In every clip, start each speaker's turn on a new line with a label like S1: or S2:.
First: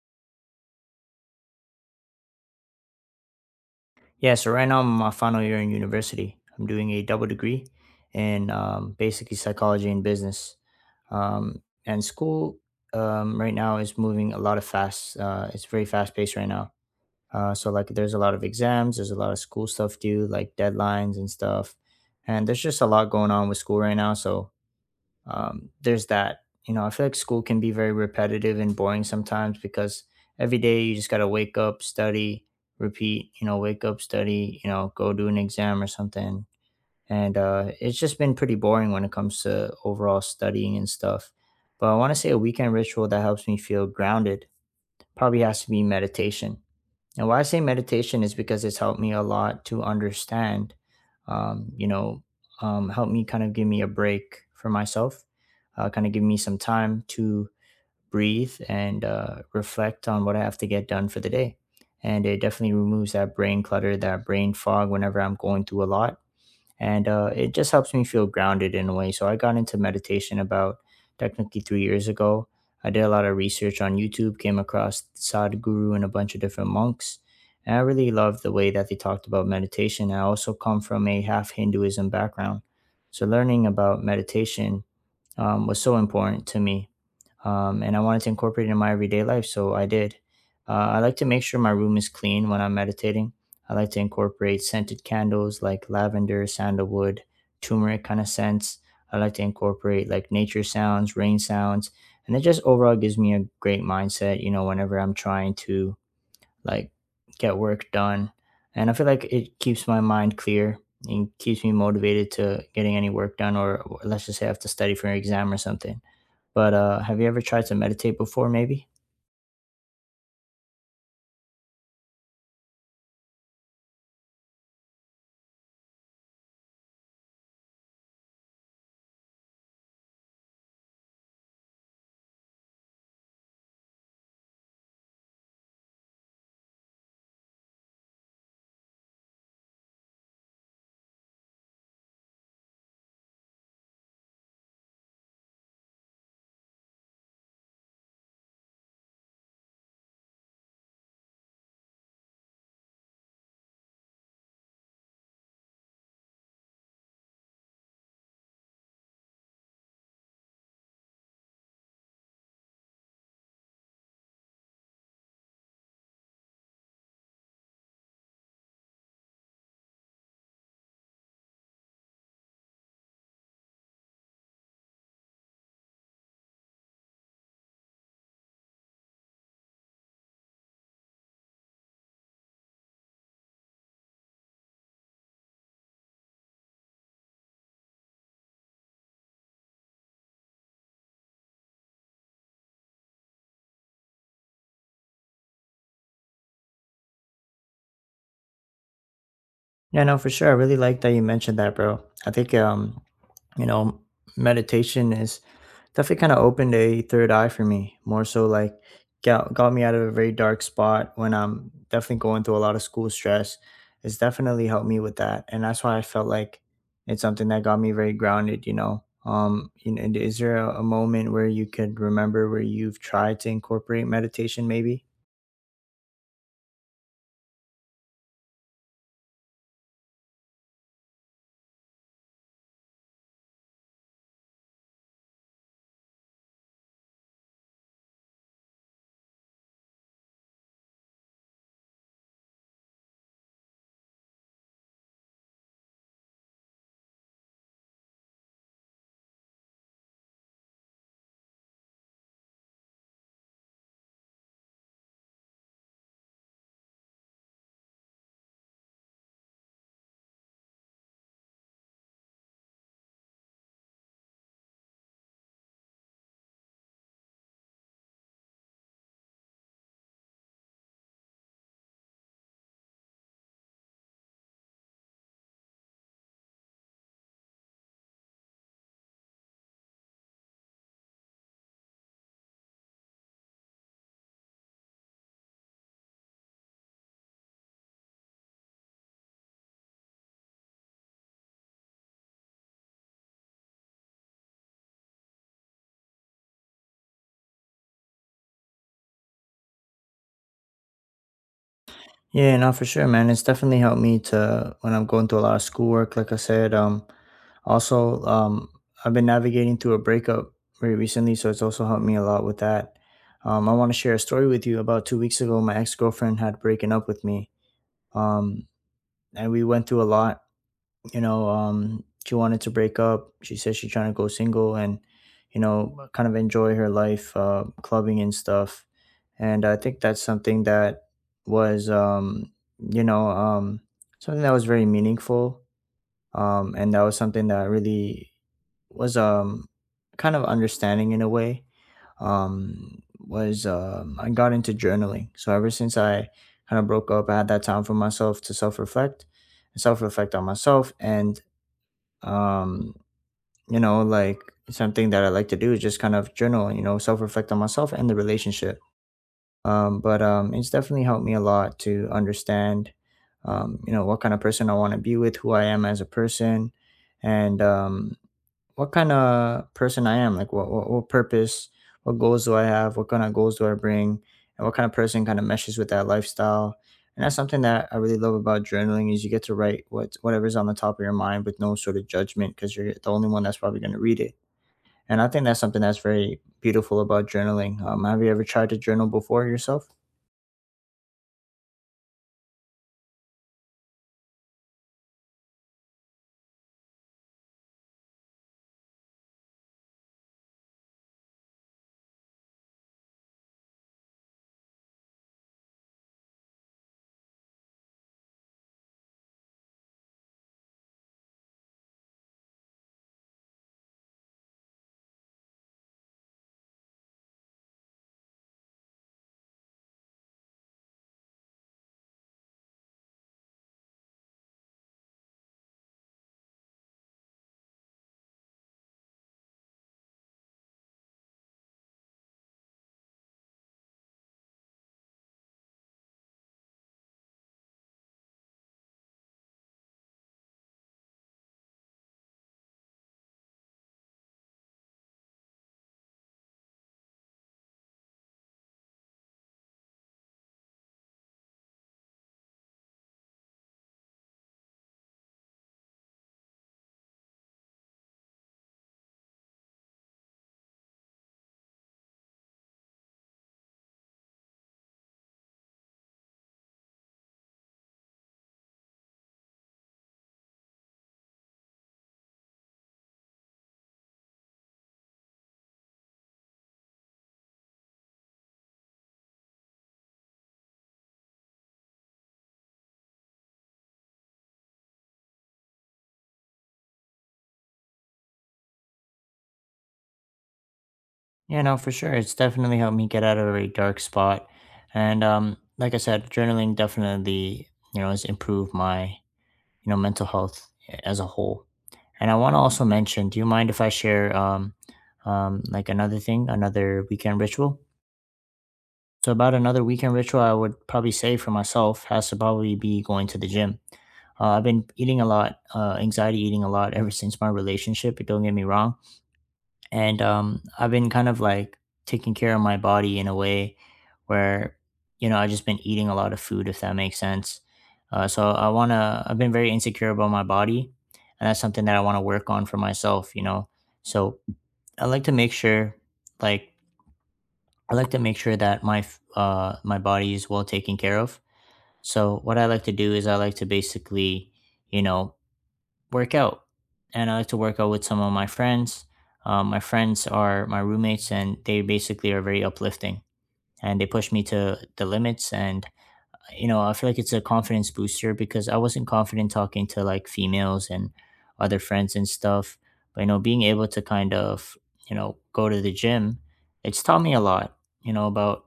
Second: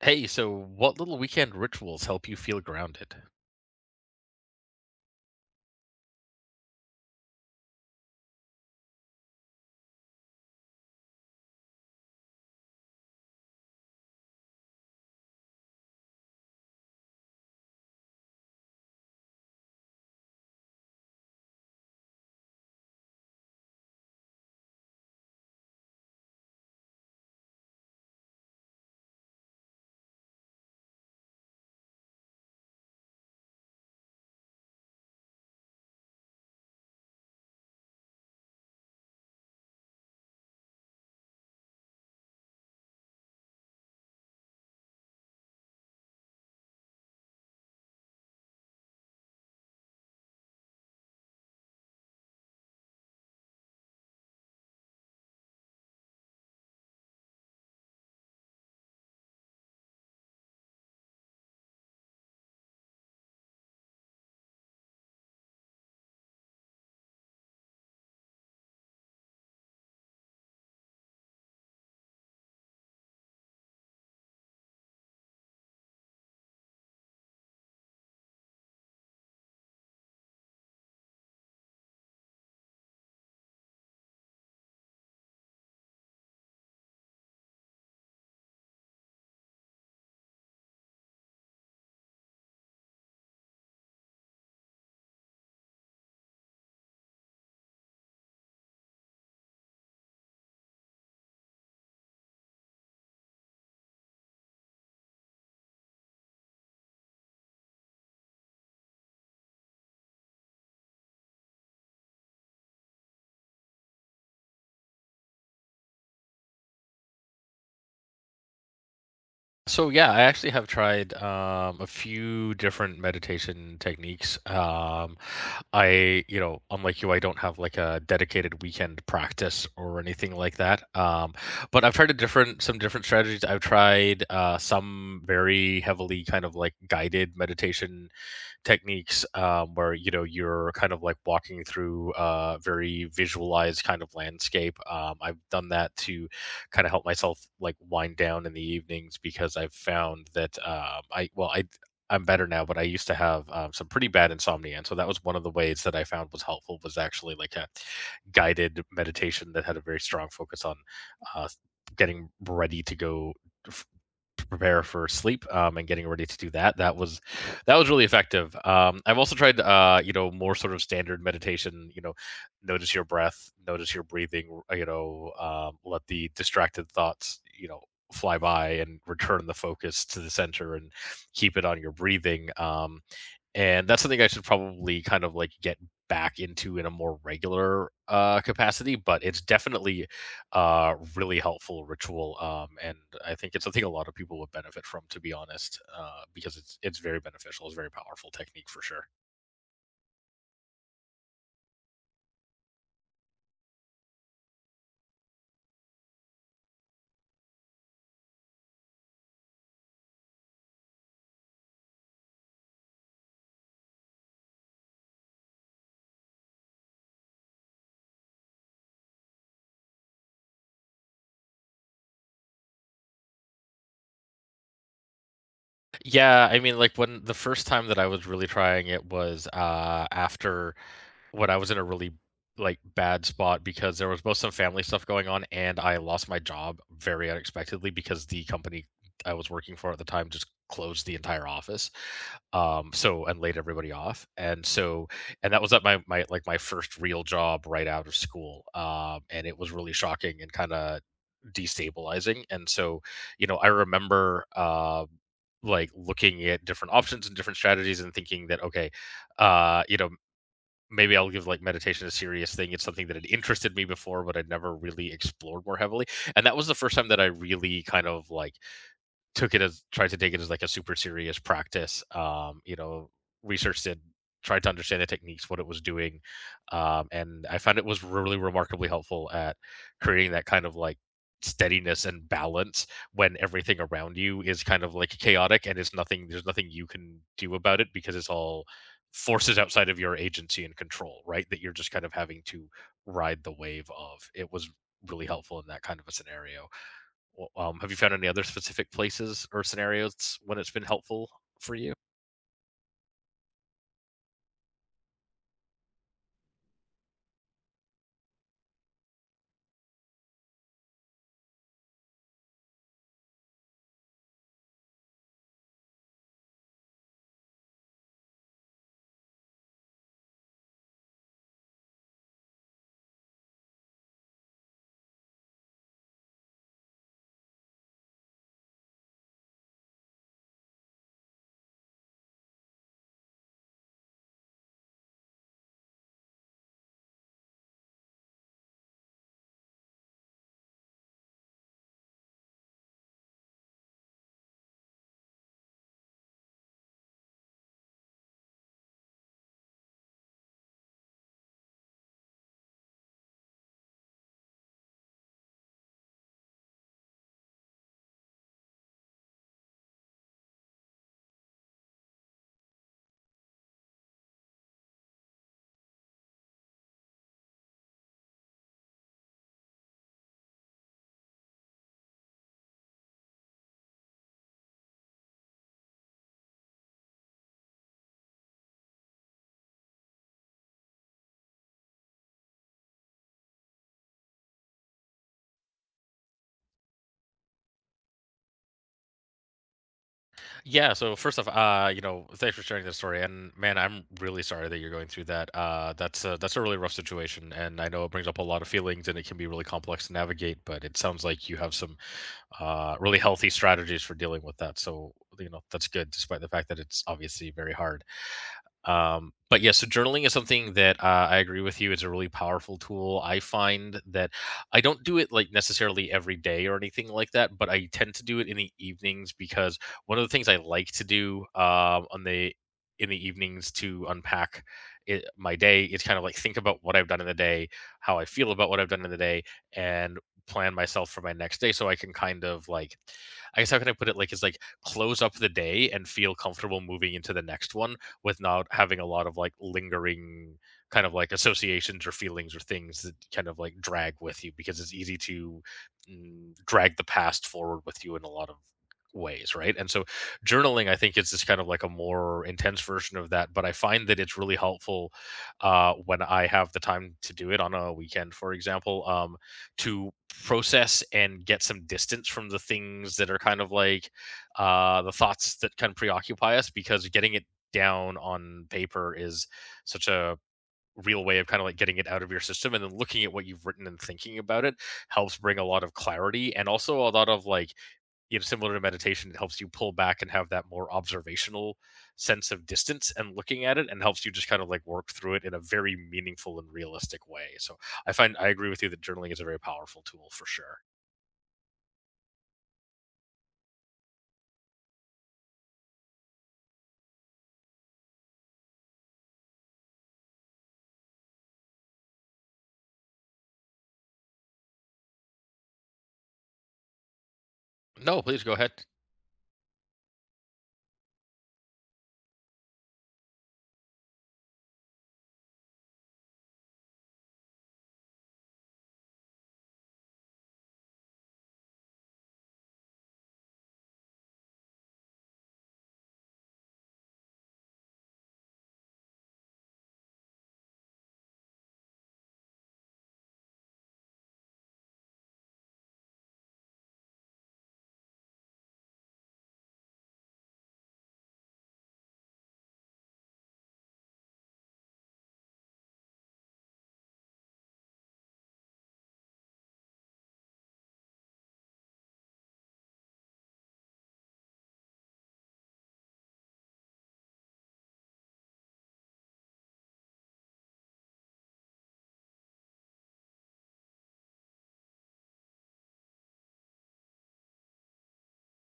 S1: Hey, so what little weekend rituals help you feel grounded?
S2: Yeah, so right now I'm in my final year in university. I'm doing a double degree in basically psychology and business. And school right now is moving a lot of fast. It's very fast paced right now. So there's a lot of exams. There's a lot of school stuff due, like deadlines and stuff. And there's just a lot going on with school right now. There's that. You know, I feel like school can be very repetitive and boring sometimes because every day you just got to wake up, study, repeat, you know, wake up, study, you know, go do an exam or something. And it's just been pretty boring when it comes to overall studying and stuff. But I want to say a weekend ritual that helps me feel grounded probably has to be meditation. And why I say meditation is because it's helped me a lot to understand, um, you know, help me kind of give me a break for myself, kind of give me some time to breathe and reflect on what I have to get done for the day. And it definitely removes that brain clutter, that brain fog whenever I'm going through a lot and it just helps me feel grounded in a way. So I got into meditation about technically 3 years ago. I did a lot of research on YouTube, came across Sadhguru and a bunch of different monks, and I really loved the way that they talked about meditation. I also come from a half Hinduism background, so learning about meditation was so important to me and I wanted to incorporate it in my everyday life, so I did. I like to make sure my room is clean when I'm meditating. I like to incorporate scented candles like lavender, sandalwood, turmeric kind of scents. I like to incorporate like nature sounds, rain sounds, and it just overall gives me a great mindset. You know, whenever I'm trying to like get work done. And I feel like it keeps my mind clear and keeps me motivated to getting any work done, or let's just say I have to study for an exam or something. But have you ever tried to meditate before, maybe?
S1: So yeah, I actually have tried a few different meditation techniques. I, you know, unlike you, I don't have like a dedicated weekend practice or anything like that. But I've tried some different strategies. I've tried some very heavily kind of like guided meditation techniques where you know you're kind of like walking through a very visualized kind of landscape. I've done that to kind of help myself like wind down in the evenings because I've found that I'm better now, but I used to have some pretty bad insomnia, and so that was one of the ways that I found was helpful was actually like a guided meditation that had a very strong focus on uh, getting ready to go f- prepare for sleep, and getting ready to do that. That was really effective. I've also tried you know, more sort of standard meditation. You know, notice your breath, notice your breathing. You know, let the distracted thoughts, you know, fly by and return the focus to the center and keep it on your breathing. And that's something I should probably kind of like get back into in a more regular capacity. But it's definitely really helpful ritual, and I think it's something a lot of people would benefit from, to be honest, because it's very beneficial. It's a very powerful technique for sure.
S2: Yeah, no, for sure. I really like that you mentioned that, bro. I think you know, meditation is definitely kind of opened a third eye for me. More so like got me out of a very dark spot when I'm definitely going through a lot of school stress. It's definitely helped me with that. And that's why I felt like it's something that got me very grounded, you know. You know, and is there a moment where you could remember where you've tried to incorporate meditation maybe?
S1: Yeah, I mean, like when the first time that I was really trying it was after when I was in a really like bad spot because there was both some family stuff going on and I lost my job very unexpectedly because the company I was working for at the time just closed the entire office. Um, so and laid everybody off. And so and that was at my like my first real job right out of school. Um, and it was really shocking and kind of destabilizing. And so, you know, I remember like looking at different options and different strategies and thinking that okay, you know, maybe I'll give like meditation a serious thing. It's something that had interested me before, but I'd never really explored more heavily. And that was the first time that I really kind of like took it as tried to take it as like a super serious practice. You know, researched it, tried to understand the techniques, what it was doing, and I found it was really remarkably helpful at creating that kind of like steadiness and balance when everything around you is kind of like chaotic and it's nothing. There's nothing you can do about it because it's all forces outside of your agency and control, right? That you're just kind of having to ride the wave of. It was really helpful in that kind of a scenario. Well, have you found any other specific places or scenarios when it's been helpful for you?
S2: Yeah, no, for sure, man. It's definitely helped me to when I'm going through a lot of schoolwork, like I said. Also, um, I've been navigating through a breakup very recently, so it's also helped me a lot with that. I want to share a story with you. About 2 weeks ago, my ex girlfriend had breaking up with me. Um, and we went through a lot you know, she wanted to break up. She said she's trying to go single and, you know, kind of enjoy her life, clubbing and stuff. And I think that's something that was, you know, um, something that was very meaningful. And that was something that really was kind of understanding in a way. Was I got into journaling. So ever since I kind of broke up, I had that time for myself to self reflect and self reflect on myself. And um you know like something that I like to do is just kind of journal, you know, self-reflect on myself and the relationship. But it's definitely helped me a lot to understand you know what kind of person I want to be with, who I am as a person. And what kind of person I am. Like what what purpose, what goals do I have? What kind of goals do I bring? And what kind of person kind of meshes with that lifestyle? And that's something that I really love about journaling is you get to write what whatever's on the top of your mind with no sort of judgment because you're the only one that's probably going to read it. And I think that's something that's very beautiful about journaling. Have you ever tried to journal before yourself?
S1: Yeah, so first off, you know, thanks for sharing this story. And man, I'm really sorry that you're going through that. That's a really rough situation, and I know it brings up a lot of feelings, and it can be really complex to navigate. But it sounds like you have some really healthy strategies for dealing with that. So you know, that's good, despite the fact that it's obviously very hard. But yeah, so journaling is something that, I agree with you. It's a really powerful tool. I find that I don't do it like necessarily every day or anything like that, but I tend to do it in the evenings because one of the things I like to do, on the in the evenings to unpack it, my day is kind of like think about what I've done in the day, how I feel about what I've done in the day, and plan myself for my next day so I can kind of like, I guess, how can I put it? Like, it's like close up the day and feel comfortable moving into the next one with not having a lot of like lingering kind of like associations or feelings or things that kind of like drag with you because it's easy to drag the past forward with you in a lot of ways, right? And so journaling I think is just kind of like a more intense version of that, but I find that it's really helpful when I have the time to do it on a weekend, for example. To process and get some distance from the things that are kind of like the thoughts that can preoccupy us, because getting it down on paper is such a real way of kind of like getting it out of your system, and then looking at what you've written and thinking about it helps bring a lot of clarity, and also a lot of like, you know, similar to meditation, it helps you pull back and have that more observational sense of distance and looking at it, and helps you just kind of like work through it in a very meaningful and realistic way. So I find, I agree with you that journaling is a very powerful tool for sure.
S2: Yeah, no, for sure. It's definitely helped me get out of a very dark spot. And like I said, journaling definitely, you know, has improved my you know, mental health as a whole. And I want to also mention, do you mind if I share like another thing, another weekend ritual?
S1: No, please go ahead.
S2: So about another weekend ritual, I would probably say for myself has to probably be going to the gym. I've been eating a lot, anxiety eating a lot ever since my relationship. Don't get me wrong, and I've been kind of like taking care of my body in a way where you know I've just been eating a lot of food, if that makes sense. So I wanna. I've been very insecure about my body, and that's something that I want to work on for myself. You know, so I like to make sure, like I like to make sure that my my body is well taken care of. So what I like to do is I like to basically, you know, work out. And I like to work out with some of my friends. My friends are my roommates, and they basically are very uplifting and they push me to the limits. And you know, I feel like it's a confidence booster because I wasn't confident talking to like females and other friends and stuff. But you know, being able to kind of, you know, go to the gym, it's taught me a lot, you know, about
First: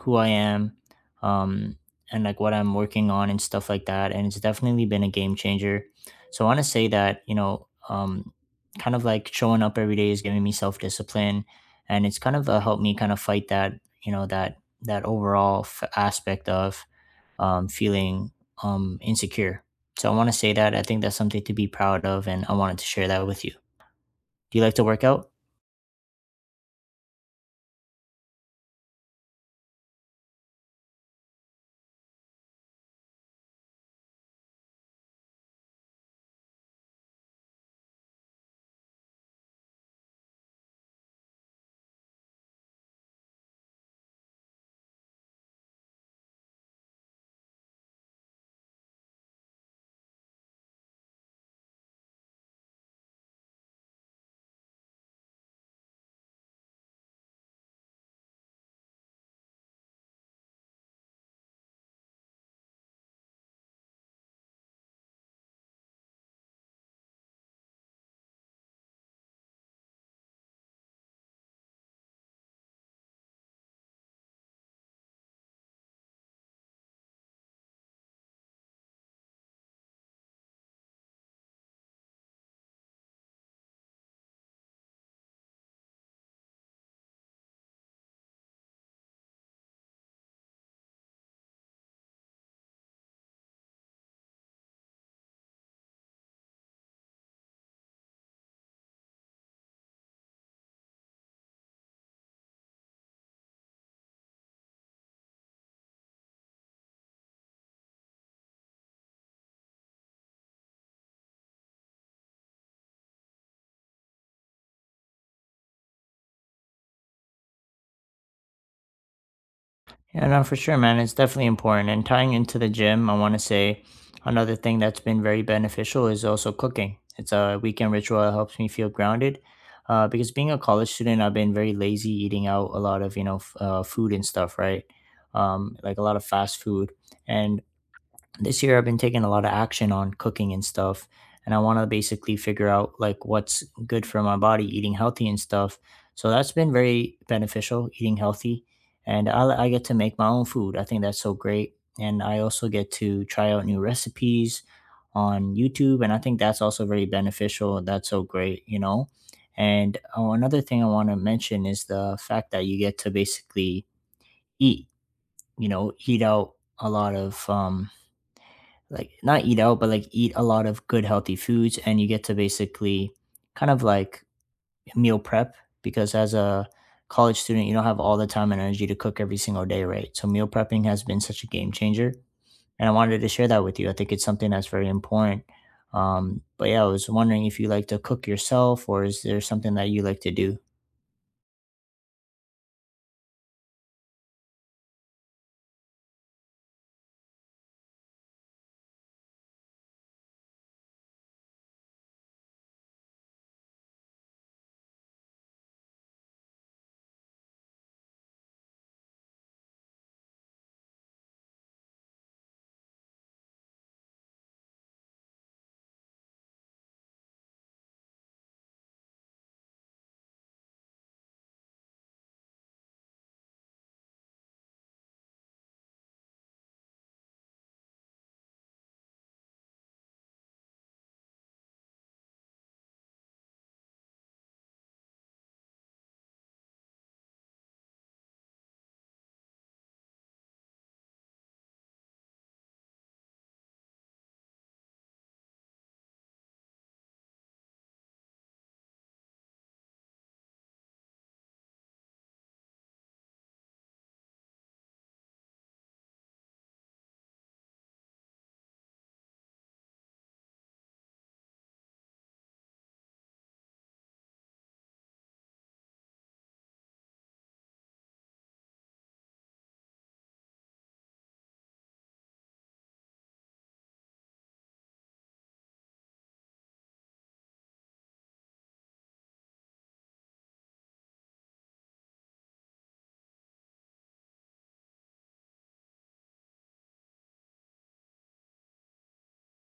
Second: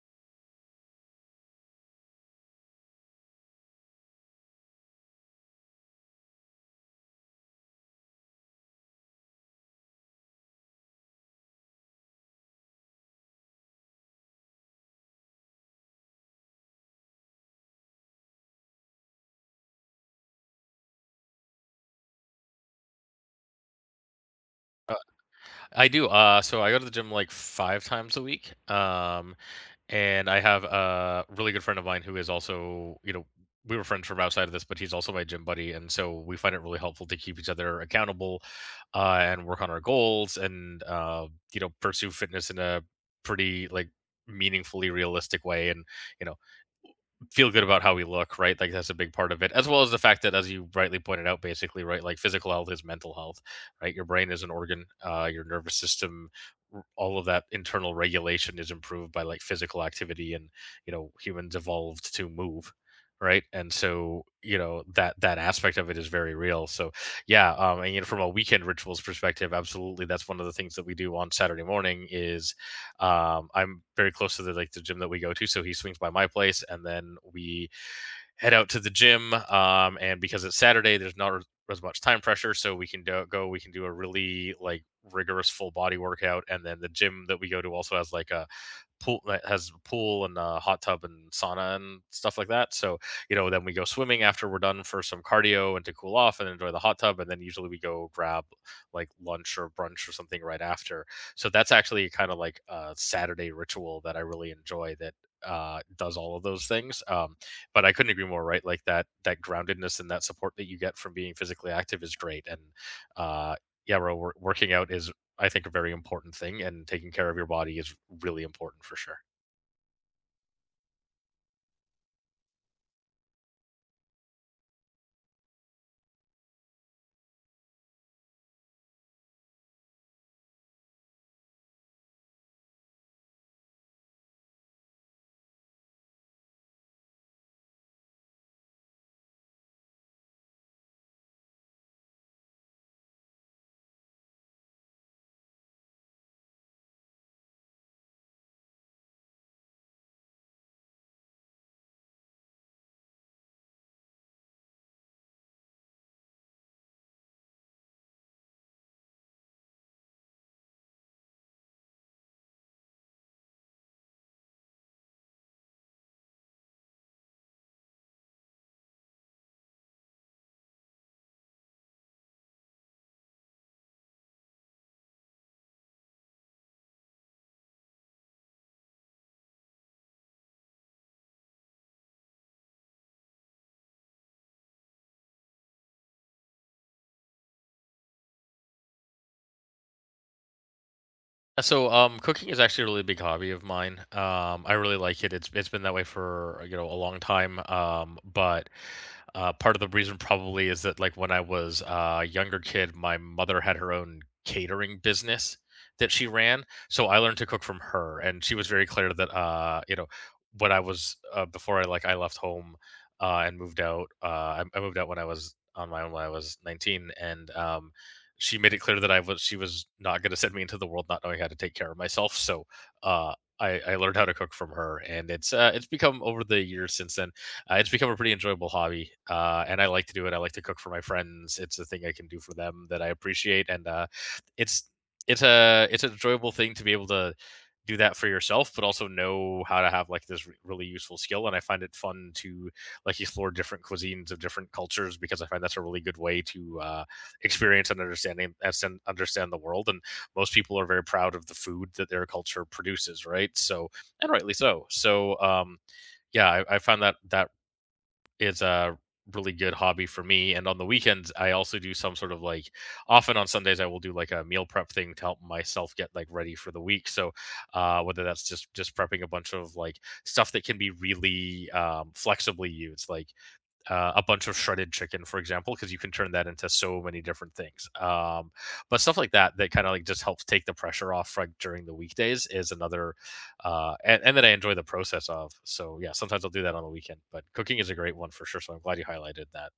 S2: who I am, um, and like what I'm working on and stuff like that. And it's definitely been a game changer. So I want to say that, you know, kind of like showing up every day is giving me self discipline, and it's kind of helped me kind of fight that, you know, that overall aspect of feeling insecure. So I want to say that I think that's something to be proud of, and I wanted to share that with you. Do you like to
S1: uh,
S2: work out?
S1: I do. So I go to the gym like five times a week. And I have a really good friend of mine who is also, you know, we were friends from outside of this, but he's also my gym buddy. And so we find it really helpful to keep each other accountable, and work on our goals, and, you know, pursue fitness in a pretty like meaningfully realistic way. And, you know, feel good about how we look, right? Like that's a big part of it, as well as the fact that, as you rightly pointed out, basically, right, like physical health is mental health, right? Your brain is an organ, your nervous system, all of that internal regulation is improved by like physical activity, and you know, humans evolved to move, right? And so, you know, that that aspect of it is very real. So, yeah, and you know, from a weekend rituals perspective, absolutely, that's one of the things that we do on Saturday morning is I'm very close to the like the gym that we go to, so he swings by my place and then we head out to the gym. And because it's Saturday there's not as much time pressure, so we can do a really like rigorous full body workout. And then the gym that we go to also has like a pool and a hot tub and sauna and stuff like that. So, you know, then we go swimming after we're done for some cardio and to cool off and enjoy the hot tub. And then usually we go grab like lunch or brunch or something right after. So that's actually kind of like a Saturday ritual that I really enjoy, that does all of those things. But I couldn't agree more, right? Like that that groundedness and that support that you get from being physically active is great. And uh yeah, bro, working out is, I think, a very important thing, and taking care of your body is really important for sure.
S2: Yeah, no, for sure, man. It's definitely important. And tying into the gym, I want to say another thing that's been very beneficial is also cooking. It's a weekend ritual that helps me feel grounded. Because being a college student, I've been very lazy eating out a lot of, you know, food and stuff, right? Like a lot of fast food. And this year I've been taking a lot of action on cooking and stuff, and I want to basically figure out like what's good for my body, eating healthy and stuff. So that's been very beneficial, eating healthy, and I get to make my own food. I think that's so great, and I also get to try out new recipes on YouTube, and I think that's also very beneficial. That's so great, you know. And oh, another thing I want to mention is the fact that you get to basically eat, you know, eat out a lot of like not eat out, but like eat a lot of good healthy foods, and you get to basically kind of like meal prep because as a college student, you don't have all the time and energy to cook every single day, right? So meal prepping has been such a game changer, and I wanted to share that with you. I think it's something that's very important. But yeah, I was wondering if you like to cook yourself, or is there something that you like to do?
S1: Cooking is actually a really big hobby of mine. I really like it. It's been that way for, you know, a long time. But part of the reason probably is that like when I was a younger kid, my mother had her own catering business that she ran. So I learned to cook from her, and she was very clear that you know, when I was before I left home, and moved out. I moved out when I was on my own when I was 19, and she made it clear that I was she was not going to send me into the world not knowing how to take care of myself. So uh, I learned how to cook from her, and it's become over the years since then. It's become a pretty enjoyable hobby, and I like to do it. I like to cook for my friends. It's a thing I can do for them that I appreciate, and it's it's an enjoyable thing to be able to do that for yourself, but also know how to have like this really useful skill. And I find it fun to like explore different cuisines of different cultures, because I find that's a really good way to experience and understanding and understand the world. And most people are very proud of the food that their culture produces, right? So, and rightly so. So um, yeah, I find that is a really good hobby for me. And on the weekends I also do some sort of like, often on Sundays I will do like a meal prep thing to help myself get like ready for the week. So whether that's just prepping a bunch of like stuff that can be really flexibly used, like a bunch of shredded chicken, for example, because you can turn that into so many different things. But stuff like that that kind of like just helps take the pressure off like during the weekdays is another, and that I enjoy the process of. So yeah, sometimes I'll do that on the weekend. But cooking is a great one for sure. So I'm glad you highlighted that.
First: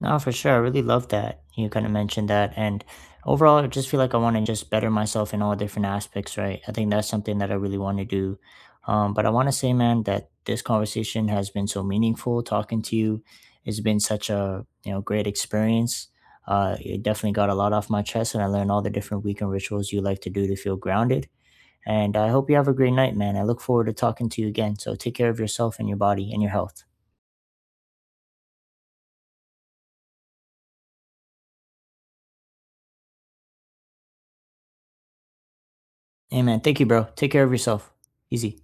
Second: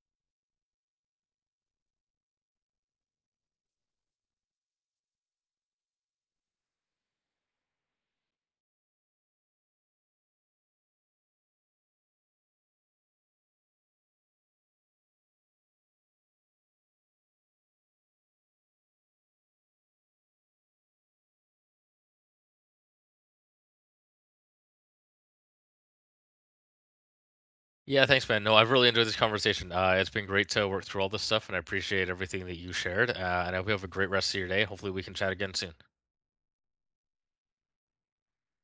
S2: No, for sure. I really love that you kind of mentioned that. And overall, I just feel like I want to just better myself in all different aspects, right? I think that's something that I really want to do. But I want to say, man, that this conversation has been so meaningful. Talking to you has been such a you know great experience. It definitely got a lot off my chest, and I learned all the different weekend rituals you like to do to feel grounded. And I hope you have a great night, man. I look forward to talking to you again. So take care of yourself and your body and your health.
S1: Yeah, thanks, man. No, I've really enjoyed this conversation. It's been great to work through all this stuff, and I appreciate everything that you shared. And I hope you have a great rest of your day. Hopefully, we can chat again soon.
S2: Hey, man. Thank you, bro. Take care of yourself. Easy.